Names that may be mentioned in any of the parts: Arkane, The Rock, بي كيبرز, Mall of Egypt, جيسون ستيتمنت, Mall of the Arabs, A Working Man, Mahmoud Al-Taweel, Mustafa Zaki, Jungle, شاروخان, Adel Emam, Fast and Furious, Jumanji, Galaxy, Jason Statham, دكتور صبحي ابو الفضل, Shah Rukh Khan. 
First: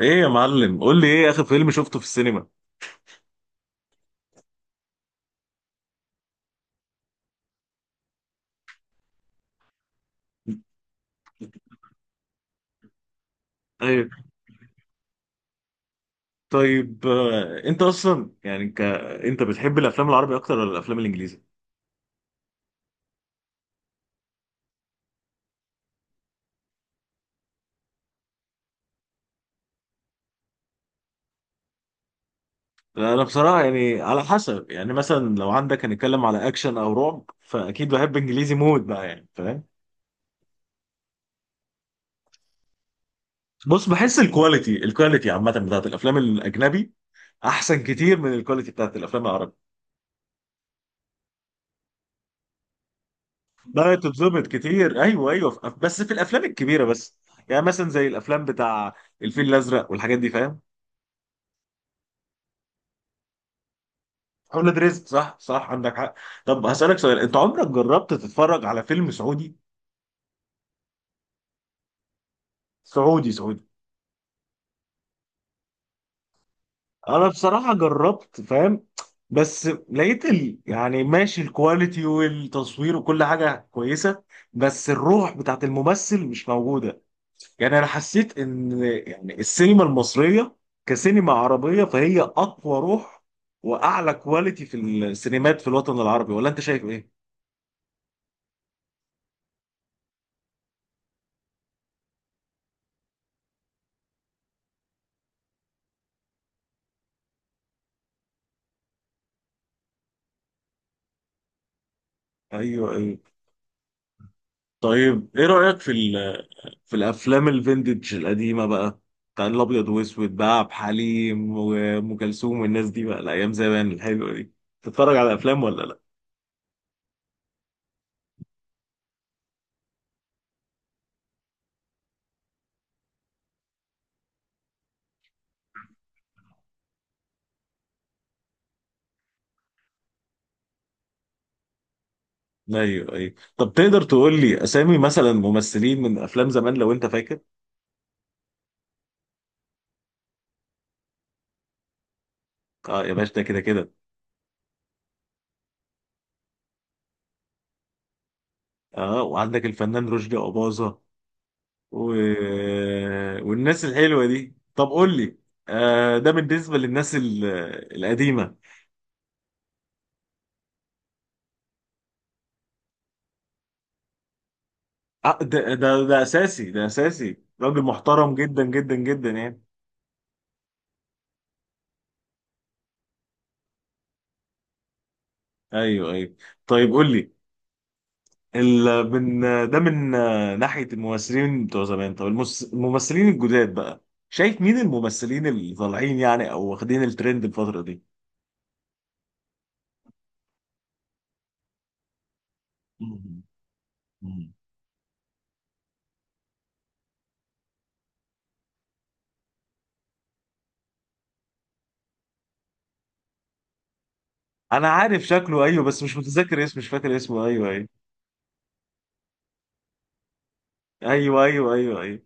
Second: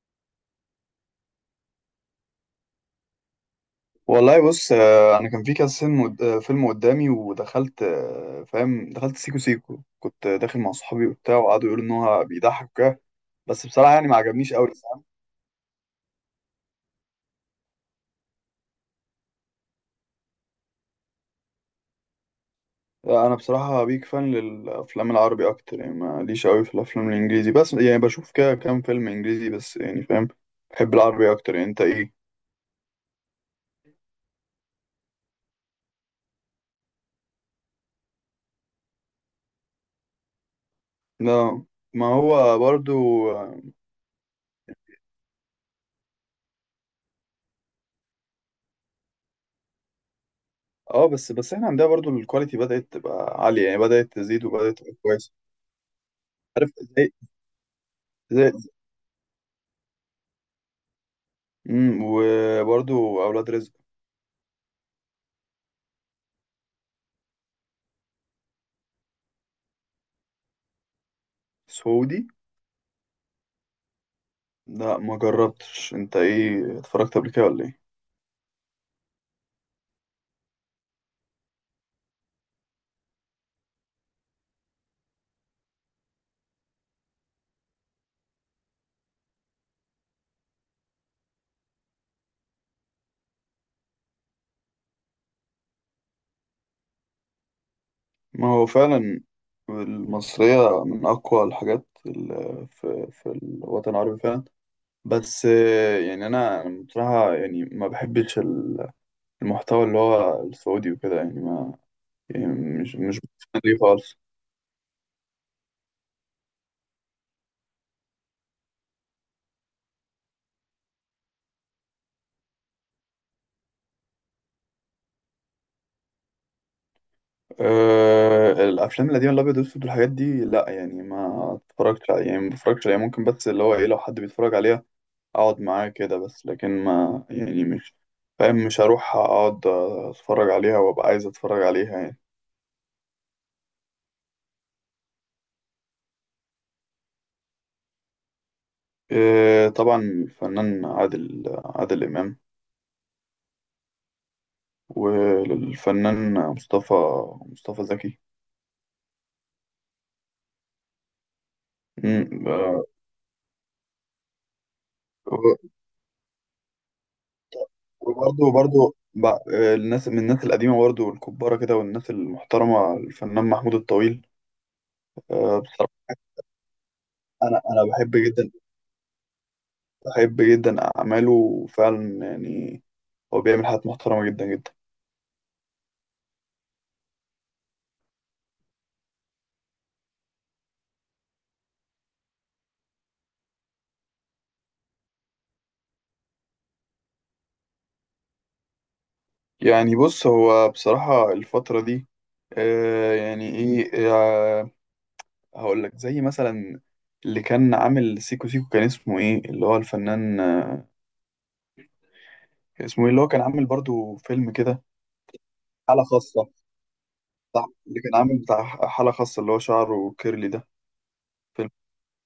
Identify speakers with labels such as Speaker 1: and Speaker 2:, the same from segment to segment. Speaker 1: ايه يا معلم، قول لي ايه اخر فيلم شفته في السينما؟
Speaker 2: والله بص، انا كان في كذا فيلم فيلم قدامي ودخلت، فاهم، دخلت سيكو سيكو كنت داخل مع صحابي وبتاع، وقعدوا يقولوا ان هو بيضحك وكده. بس بصراحه
Speaker 1: ايوه.
Speaker 2: يعني ما عجبنيش قوي، فاهم.
Speaker 1: طيب، انت اصلا يعني انت بتحب الافلام العربي اكتر ولا الافلام الانجليزي؟
Speaker 2: انا بصراحه بيك فان للافلام العربي اكتر، يعني ماليش قوي في الافلام الانجليزي، بس يعني بشوف كده كام فيلم انجليزي بس، يعني فاهم. بحب العربي اكتر، يعني انت ايه؟
Speaker 1: لا، انا بصراحه يعني على حسب، يعني مثلا لو عندك هنتكلم على اكشن او رعب فاكيد بحب انجليزي مود بقى يعني فاهم.
Speaker 2: لا. ما هو برضو. اه.
Speaker 1: بص، بحس الكواليتي عامه بتاعت الافلام الاجنبي احسن كتير من الكواليتي بتاعت الافلام العربي.
Speaker 2: بس بس احنا عندنا برضو الكواليتي بدأت تبقى عالية، يعني
Speaker 1: ده
Speaker 2: بدأت تزيد
Speaker 1: تتظبط
Speaker 2: وبدأت تبقى
Speaker 1: كتير، ايوه
Speaker 2: كويسة.
Speaker 1: ايوه، بس في الافلام
Speaker 2: عارف
Speaker 1: الكبيره
Speaker 2: ازاي.
Speaker 1: بس. يعني مثلا زي الافلام
Speaker 2: زي.
Speaker 1: بتاع الفيل الازرق والحاجات دي فاهم.
Speaker 2: وبرضو اولاد رزق.
Speaker 1: اولاد رزق، صح صح، عندك حق. طب هسألك سؤال، انت عمرك جربت تتفرج على فيلم سعودي؟
Speaker 2: سعودي.
Speaker 1: سعودي سعودي.
Speaker 2: لا ما جربتش، انت ايه اتفرجت
Speaker 1: انا
Speaker 2: قبل كده ولا
Speaker 1: بصراحة
Speaker 2: ايه؟
Speaker 1: جربت فاهم، بس لقيت يعني ماشي الكواليتي والتصوير وكل حاجة كويسة، بس الروح بتاعت الممثل مش موجودة. يعني انا حسيت ان يعني السينما المصرية كسينما عربية فهي اقوى روح واعلى كواليتي في السينمات في الوطن العربي، ولا انت شايف ايه؟
Speaker 2: ما هو فعلا. المصرية من اقوى الحاجات في الوطن العربي فعلا. بس يعني انا بصراحة يعني ما بحبش المحتوى اللي هو السعودي وكده، يعني ما، يعني
Speaker 1: ايوه
Speaker 2: مش
Speaker 1: ايوه.
Speaker 2: مش بتفهم ليه خالص.
Speaker 1: طيب، ايه رأيك في في الافلام الفينتج القديمه بقى، بتاع الابيض واسود بقى، عبد الحليم وام كلثوم والناس دي بقى، الايام زمان الحلوه دي، تتفرج على افلام ولا لا؟
Speaker 2: أه، الافلام القديمة الابيض والاسود والحاجات دي، لا يعني ما اتفرجتش عليها، يعني ما بتفرجش عليها، ممكن بس اللي هو ايه لو حد بيتفرج عليها اقعد معاه كده، بس لكن ما يعني مش فاهم، مش هروح اقعد اتفرج عليها وابقى عايز اتفرج عليها يعني.
Speaker 1: ايوه ايوه. طب تقدر تقول لي اسامي مثلا ممثلين من افلام زمان لو انت فاكر؟
Speaker 2: إيه، طبعا الفنان عادل امام.
Speaker 1: اه يا باشا، ده كده كده.
Speaker 2: والفنان مصطفى زكي.
Speaker 1: اه، وعندك الفنان رشدي اباظه، و...
Speaker 2: أمم، آه،
Speaker 1: والناس الحلوه دي. طب قول لي، آه، ده بالنسبه للناس
Speaker 2: وبرضه
Speaker 1: القديمه.
Speaker 2: برضه بع- الناس من الناس القديمة برضه الكبارة كده والناس المحترمة الفنان محمود الطويل.
Speaker 1: آه، ده, ده
Speaker 2: بصراحة
Speaker 1: ده اساسي، ده اساسي،
Speaker 2: أنا
Speaker 1: راجل
Speaker 2: أنا بحب
Speaker 1: محترم
Speaker 2: جدا
Speaker 1: جدا جدا جدا يعني.
Speaker 2: بحب جدا أعماله وفعلا يعني هو بيعمل حاجات محترمة جدا جدا.
Speaker 1: ايوه ايوه. طيب قول لي من، ده من ناحيه الممثلين بتوع زمان. طب الممثلين الجداد بقى، شايف مين الممثلين اللي طالعين يعني او واخدين الترند الفتره دي؟
Speaker 2: يعني بص، هو بصراحة الفترة دي
Speaker 1: مم.
Speaker 2: يعني ايه
Speaker 1: مم.
Speaker 2: هقول لك زي مثلا اللي كان عامل سيكو سيكو كان اسمه ايه، اللي هو الفنان، كان اسمه ايه، اللي هو كان عامل برضو فيلم كده،
Speaker 1: انا عارف شكله، ايوه، بس
Speaker 2: حالة
Speaker 1: مش
Speaker 2: خاصة.
Speaker 1: متذكر اسمه، مش فاكر اسمه،
Speaker 2: صح،
Speaker 1: ايوه ايوه
Speaker 2: اللي كان عامل بتاع حالة خاصة اللي هو شعره كيرلي ده.
Speaker 1: ايوه
Speaker 2: فيلم،
Speaker 1: ايوه ايوه ايوه.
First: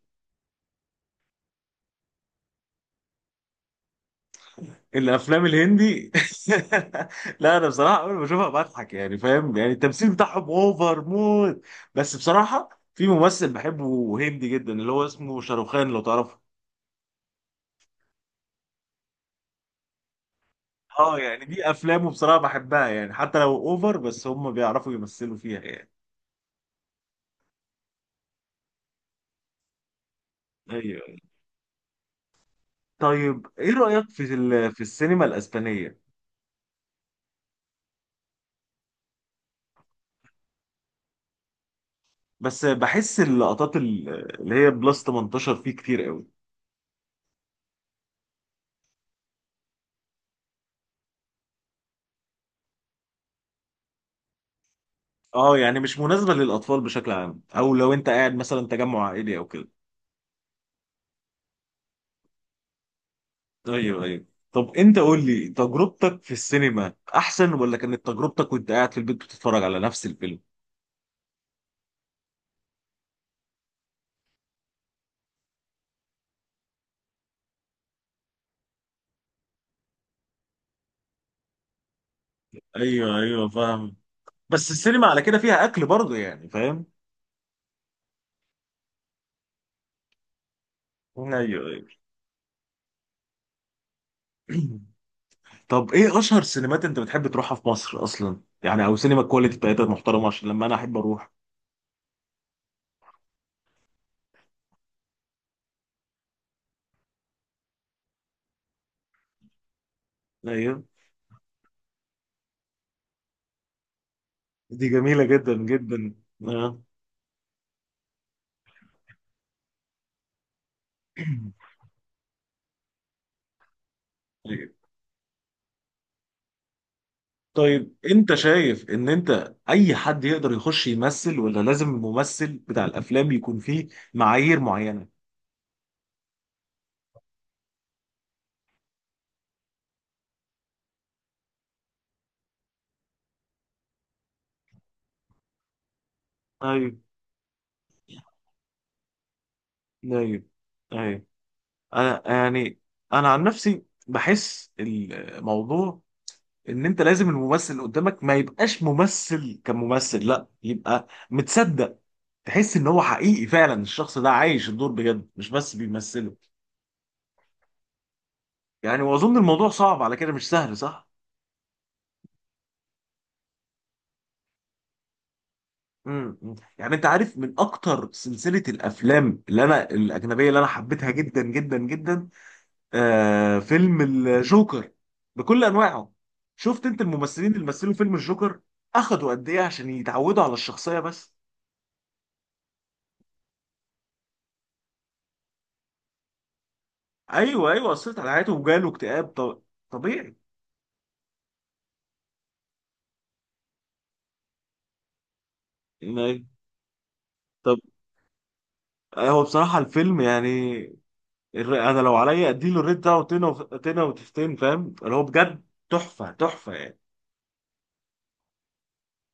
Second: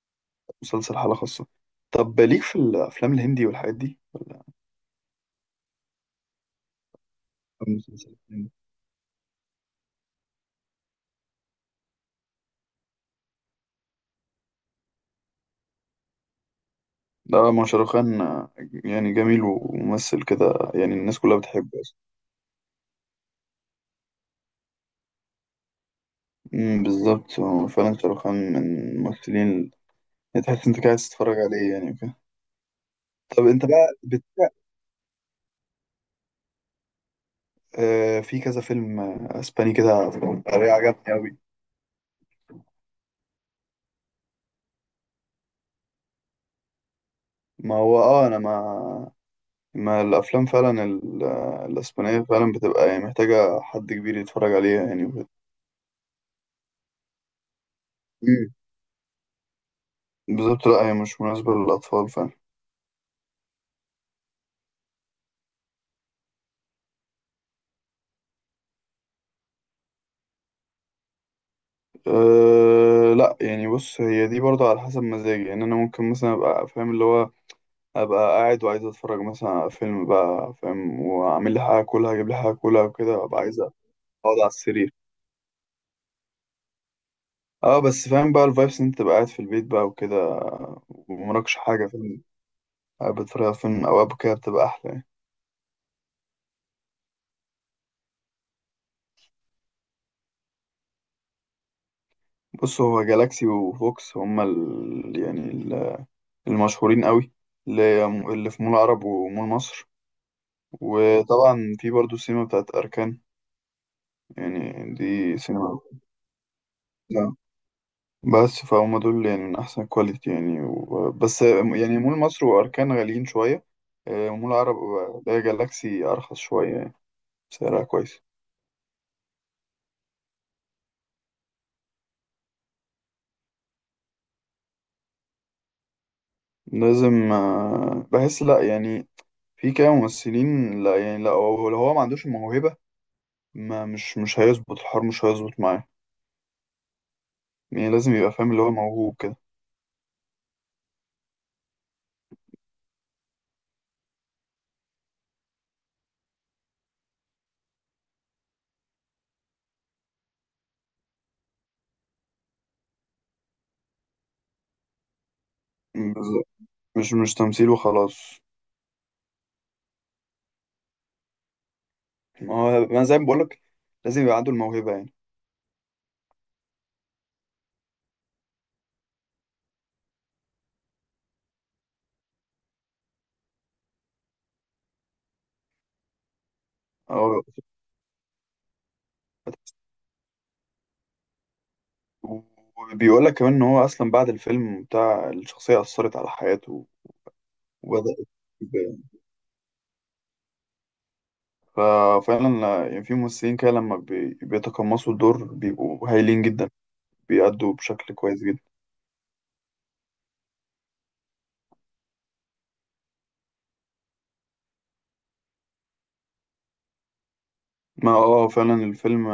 Speaker 2: مسلسل حالة خاصة. طب ليك في الأفلام الهندي والحاجات دي ولا؟
Speaker 1: الافلام الهندي لا، انا بصراحه اول
Speaker 2: المسلسلات
Speaker 1: ما بشوفها
Speaker 2: الهندي؟
Speaker 1: بضحك، يعني فاهم، يعني التمثيل بتاعهم اوفر موت، بس بصراحه في ممثل بحبه هندي جدا اللي هو اسمه شاروخان، لو تعرفه.
Speaker 2: ده ما شاروخان، يعني جميل وممثل كده، يعني
Speaker 1: اه،
Speaker 2: الناس كلها
Speaker 1: يعني دي
Speaker 2: بتحبه.
Speaker 1: افلامه بصراحه بحبها، يعني حتى لو اوفر بس هم بيعرفوا يمثلوا فيها يعني.
Speaker 2: بالظبط. هو فعلا شاروخ خان من الممثلين اللي تحس انت قاعد
Speaker 1: ايوه.
Speaker 2: تتفرج عليه يعني وكده.
Speaker 1: طيب،
Speaker 2: طب انت
Speaker 1: ايه
Speaker 2: بقى
Speaker 1: رايك في في السينما الاسبانيه؟
Speaker 2: في كذا فيلم اسباني كده بطريقة عجبني اوي.
Speaker 1: بس بحس اللقطات اللي هي بلس 18 فيه كتير قوي.
Speaker 2: ما هو، انا ما الافلام فعلا ال... آه، الاسبانية فعلا بتبقى يعني محتاجة حد كبير يتفرج عليها يعني وكده.
Speaker 1: اه، يعني مش مناسبه للاطفال بشكل عام، او لو انت قاعد
Speaker 2: أمم،
Speaker 1: مثلا تجمع عائلي او كده.
Speaker 2: بالظبط، لا هي مش مناسبة للأطفال فعلا.
Speaker 1: ايوه ايوه. طب انت قول لي تجربتك في السينما احسن، ولا كانت تجربتك وانت قاعد في البيت بتتفرج على نفس الفيلم؟
Speaker 2: أه لا، يعني بص، هي دي برضه على حسب مزاجي، يعني أنا ممكن مثلا أبقى فاهم اللي هو ابقى قاعد وعايز اتفرج مثلا على فيلم بقى فاهم، واعمل لي حاجه كلها اجيب لي حاجه كلها
Speaker 1: ايوه
Speaker 2: وكده، ابقى
Speaker 1: ايوه
Speaker 2: عايز اقعد
Speaker 1: فاهم.
Speaker 2: على
Speaker 1: بس
Speaker 2: السرير.
Speaker 1: السينما على كده فيها اكل برضه يعني فاهم.
Speaker 2: اه بس، فاهم بقى الفايبس إن انت تبقى قاعد في البيت بقى وكده،
Speaker 1: ايوه
Speaker 2: ومراكش حاجه
Speaker 1: ايوه.
Speaker 2: فيلم قاعد بتتفرج على فيلم او اب كده، بتبقى احلى يعني.
Speaker 1: طب ايه اشهر سينمات انت بتحب تروحها في مصر اصلا، يعني او سينما الكواليتي بتاعتها محترمه عشان لما انا احب اروح؟
Speaker 2: بص، هو جالاكسي وفوكس هما المشهورين قوي، اللي في مول العرب ومول مصر.
Speaker 1: ايوه،
Speaker 2: وطبعا في برضو السينما بتاعت اركان،
Speaker 1: دي
Speaker 2: يعني
Speaker 1: جميله
Speaker 2: دي
Speaker 1: جدا
Speaker 2: سينما.
Speaker 1: جدا. آه.
Speaker 2: نعم. بس فهم دول يعني من أحسن كواليتي يعني، بس يعني مول مصر وأركان غاليين شوية. مول عرب
Speaker 1: أيوة.
Speaker 2: ده جالاكسي أرخص شوية يعني، سعرها
Speaker 1: طيب،
Speaker 2: كويس.
Speaker 1: انت شايف ان انت اي حد يقدر يخش يمثل، ولا لازم الممثل بتاع الافلام يكون فيه معايير معينه؟
Speaker 2: لازم، بحس لأ يعني، في كده ممثلين لأ يعني، لأ هو لو هو ما عندوش الموهبة، ما مش هيظبط الحوار، مش هيظبط معاه،
Speaker 1: ايوه
Speaker 2: يعني لازم يبقى فاهم اللي هو موهوب كده.
Speaker 1: ايوه ايوه. انا يعني، انا عن نفسي بحس الموضوع ان انت لازم الممثل اللي قدامك ما يبقاش ممثل كممثل، لا يبقى متصدق، تحس ان هو حقيقي فعلا، الشخص ده عايش الدور بجد مش بس بيمثله.
Speaker 2: بالظبط. مش تمثيل وخلاص.
Speaker 1: يعني واظن الموضوع صعب على كده، مش سهل، صح؟
Speaker 2: ما هو ما زي ما بقولك لازم يبقى عنده الموهبة يعني.
Speaker 1: إمم. يعني انت عارف من اكتر سلسله الافلام اللي انا الاجنبيه اللي انا حبيتها جدا جدا جدا، فيلم الجوكر بكل انواعه. شفت انت
Speaker 2: أو.
Speaker 1: الممثلين اللي مثلوا فيلم الجوكر اخدوا قد ايه عشان يتعودوا على الشخصيه بس؟
Speaker 2: وبيقول لك كمان ان هو اصلا بعد الفيلم بتاع الشخصيه اثرت على حياته،
Speaker 1: ايوه ايوه،
Speaker 2: وبدا
Speaker 1: اثرت على حياته وجاله
Speaker 2: يبان.
Speaker 1: اكتئاب. طبيعي.
Speaker 2: ففعلا يعني في ممثلين كده لما بيتقمصوا الدور بيبقوا هايلين
Speaker 1: إن-
Speaker 2: جدا، بيأدوا
Speaker 1: طب
Speaker 2: بشكل كويس جدا.
Speaker 1: هو بصراحه الفيلم يعني، انا لو عليا اديله الريت ده وتنه تنه وتفتين فاهم، اللي هو بجد تحفه تحفه يعني.
Speaker 2: ما فعلا الفيلم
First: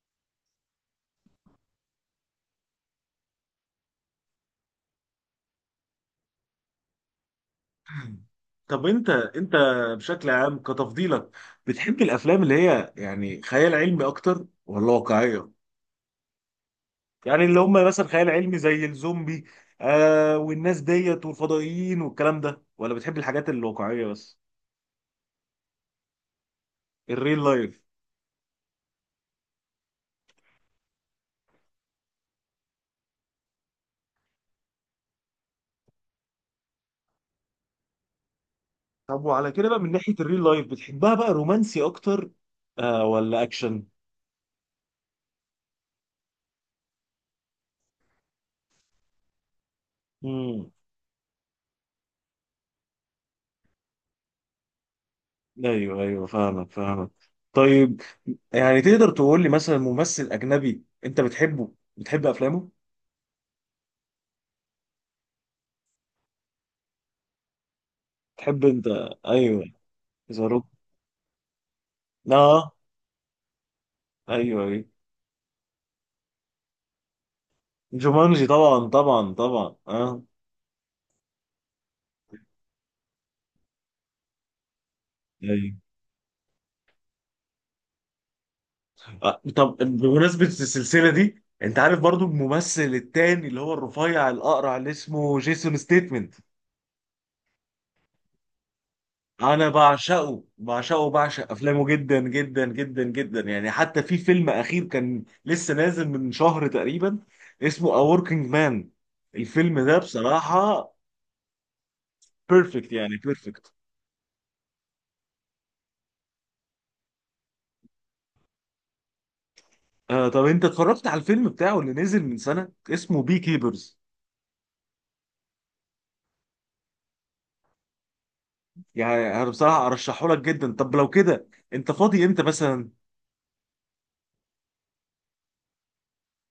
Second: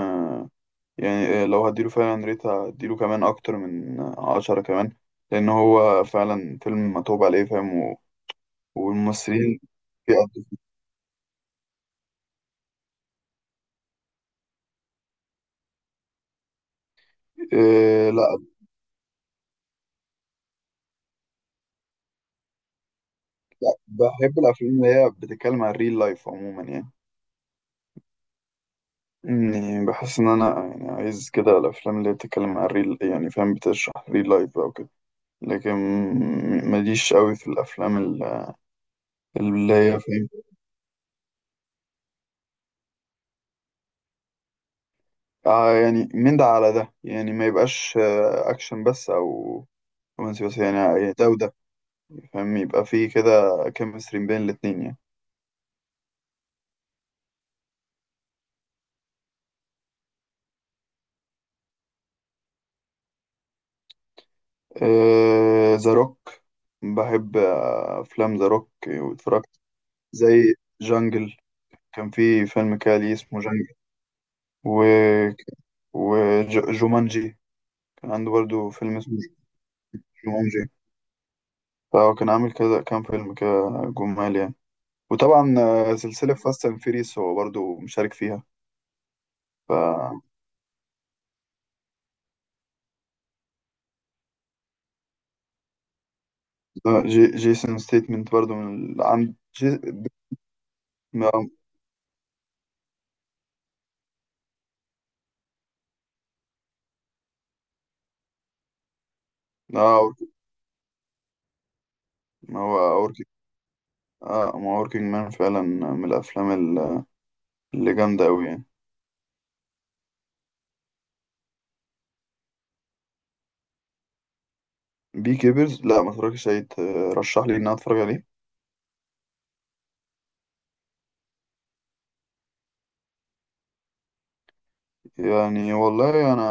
Speaker 2: يعني، لو هديله فعلا ريت هديله كمان اكتر من 10 كمان، لان هو فعلا فيلم متعوب عليه، فاهم،
Speaker 1: طب انت
Speaker 2: والممثلين
Speaker 1: بشكل
Speaker 2: بيأدوا.
Speaker 1: عام كتفضيلك بتحب الافلام اللي هي يعني خيال علمي اكتر، ولا واقعيه؟ يعني اللي هم مثلا
Speaker 2: إيه
Speaker 1: خيال
Speaker 2: لا،
Speaker 1: علمي زي الزومبي والناس ديت والفضائيين والكلام ده، ولا بتحب الحاجات الواقعيه بس؟
Speaker 2: بحب الافلام اللي هي بتتكلم عن الريل لايف عموما يعني،
Speaker 1: الريل لايف.
Speaker 2: يعني بحس ان انا يعني عايز كده الافلام اللي بتتكلم عن ريل، يعني فاهم، بتشرح ريل لايف او كده. لكن ماليش قوي في الافلام
Speaker 1: طب وعلى كده
Speaker 2: اللي
Speaker 1: بقى، من
Speaker 2: هي
Speaker 1: ناحية
Speaker 2: فاهم.
Speaker 1: الريل لايف، بتحبها بقى رومانسي أكتر ولا أكشن؟
Speaker 2: يعني من ده على ده يعني، ما يبقاش اكشن بس او رومانسي بس،
Speaker 1: امم.
Speaker 2: يعني يعني ده وده، فاهم، يبقى فيه كده كيمستري بين الاتنين يعني.
Speaker 1: أيوه أيوه فاهمك فاهمك. طيب، يعني تقدر تقول لي مثلا ممثل أجنبي أنت بتحب أفلامه؟
Speaker 2: ذا روك. بحب افلام ذا
Speaker 1: تحب
Speaker 2: روك،
Speaker 1: أنت؟
Speaker 2: واتفرجت
Speaker 1: أيوه. ذا
Speaker 2: زي
Speaker 1: روك.
Speaker 2: جانجل، كان في
Speaker 1: آه
Speaker 2: فيلم كالي اسمه جانجل،
Speaker 1: أيوه
Speaker 2: و
Speaker 1: أيوه.
Speaker 2: وجومانجي، كان عنده
Speaker 1: جومانجي،
Speaker 2: برضو
Speaker 1: طبعا
Speaker 2: فيلم اسمه
Speaker 1: طبعا طبعا آه.
Speaker 2: جومانجي، فهو كان عامل كذا كام فيلم كده جمال يعني. وطبعا
Speaker 1: أيوه.
Speaker 2: سلسلة فاست اند فيريس هو برضو مشارك فيها. ف
Speaker 1: طب بمناسبة السلسلة دي، أنت عارف برضو الممثل التاني اللي هو الرفيع الأقرع اللي اسمه جيسون ستيتمنت؟
Speaker 2: ده جيسون ستيتمنت برضو من ال- عن
Speaker 1: انا
Speaker 2: جي...
Speaker 1: بعشقه بعشقه
Speaker 2: ما
Speaker 1: بعشق افلامه جدا جدا جدا جدا يعني، حتى في فيلم اخير كان لسه نازل من شهر تقريبا اسمه A Working Man. الفيلم ده
Speaker 2: آه،
Speaker 1: بصراحة
Speaker 2: ما هو
Speaker 1: بيرفكت يعني
Speaker 2: أوركينج،
Speaker 1: بيرفكت.
Speaker 2: اه ما أوركينج مان فعلا من الأفلام ال- اللي جامدة أوي يعني.
Speaker 1: طب انت اتفرجت على الفيلم بتاعه اللي نزل من سنة اسمه بي كيبرز؟
Speaker 2: بي كيبرز لا، ما اتفرجتش عليه، ترشح لي إن أنا أتفرج عليه؟
Speaker 1: يعني انا بصراحة ارشحه لك جدا. طب لو كده انت فاضي امتى مثلا؟
Speaker 2: يعني والله انا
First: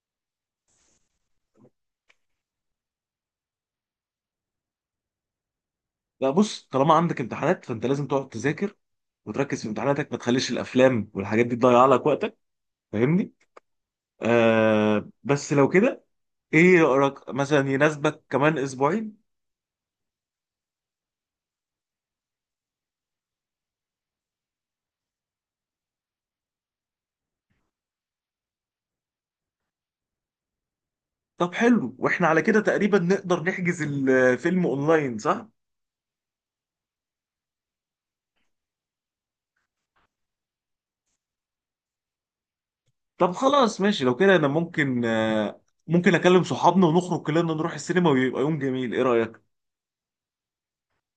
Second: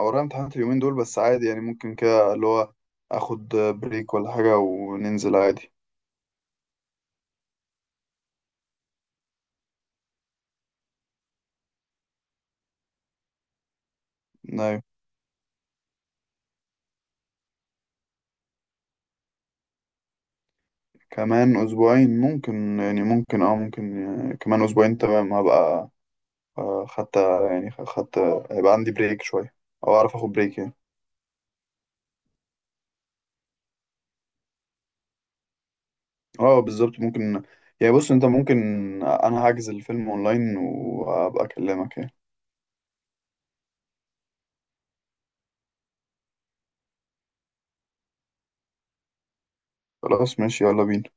Speaker 2: ورايا امتحانات اليومين دول، بس عادي يعني ممكن كده اللي هو اخد بريك ولا حاجة وننزل عادي.
Speaker 1: لا بص، طالما عندك امتحانات فانت لازم تقعد تذاكر وتركز في امتحاناتك، ما تخليش الافلام والحاجات دي تضيع لك وقتك فاهمني.
Speaker 2: نايم.
Speaker 1: بس لو كده ايه رأيك، مثلا يناسبك كمان اسبوعين؟
Speaker 2: كمان اسبوعين ممكن، يعني ممكن ممكن، يعني كمان اسبوعين تمام، هبقى خدت، يعني خدت، هيبقى عندي بريك شوية، او اعرف اخد بريك يعني.
Speaker 1: طب حلو، واحنا على كده تقريبا نقدر نحجز الفيلم اونلاين، صح؟
Speaker 2: اه بالظبط ممكن، يعني بص انت ممكن، انا هحجز الفيلم اونلاين وابقى اكلمك يعني.
Speaker 1: طب خلاص ماشي، لو كده انا ممكن، ممكن اكلم صحابنا ونخرج كلنا نروح السينما ويبقى يوم جميل، ايه رأيك؟
Speaker 2: خلاص ماشي، يلا بينا.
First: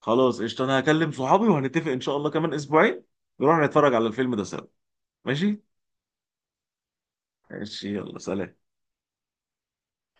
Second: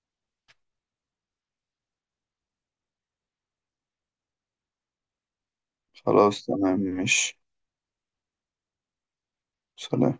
Speaker 1: خلاص قشطة، انا هكلم صحابي وهنتفق ان شاء الله كمان اسبوعين نروح نتفرج على الفيلم ده سوا. ماشي.
Speaker 2: خلاص تمام، ماشي.
Speaker 1: ماشي، يلا سلام.
Speaker 2: سلام.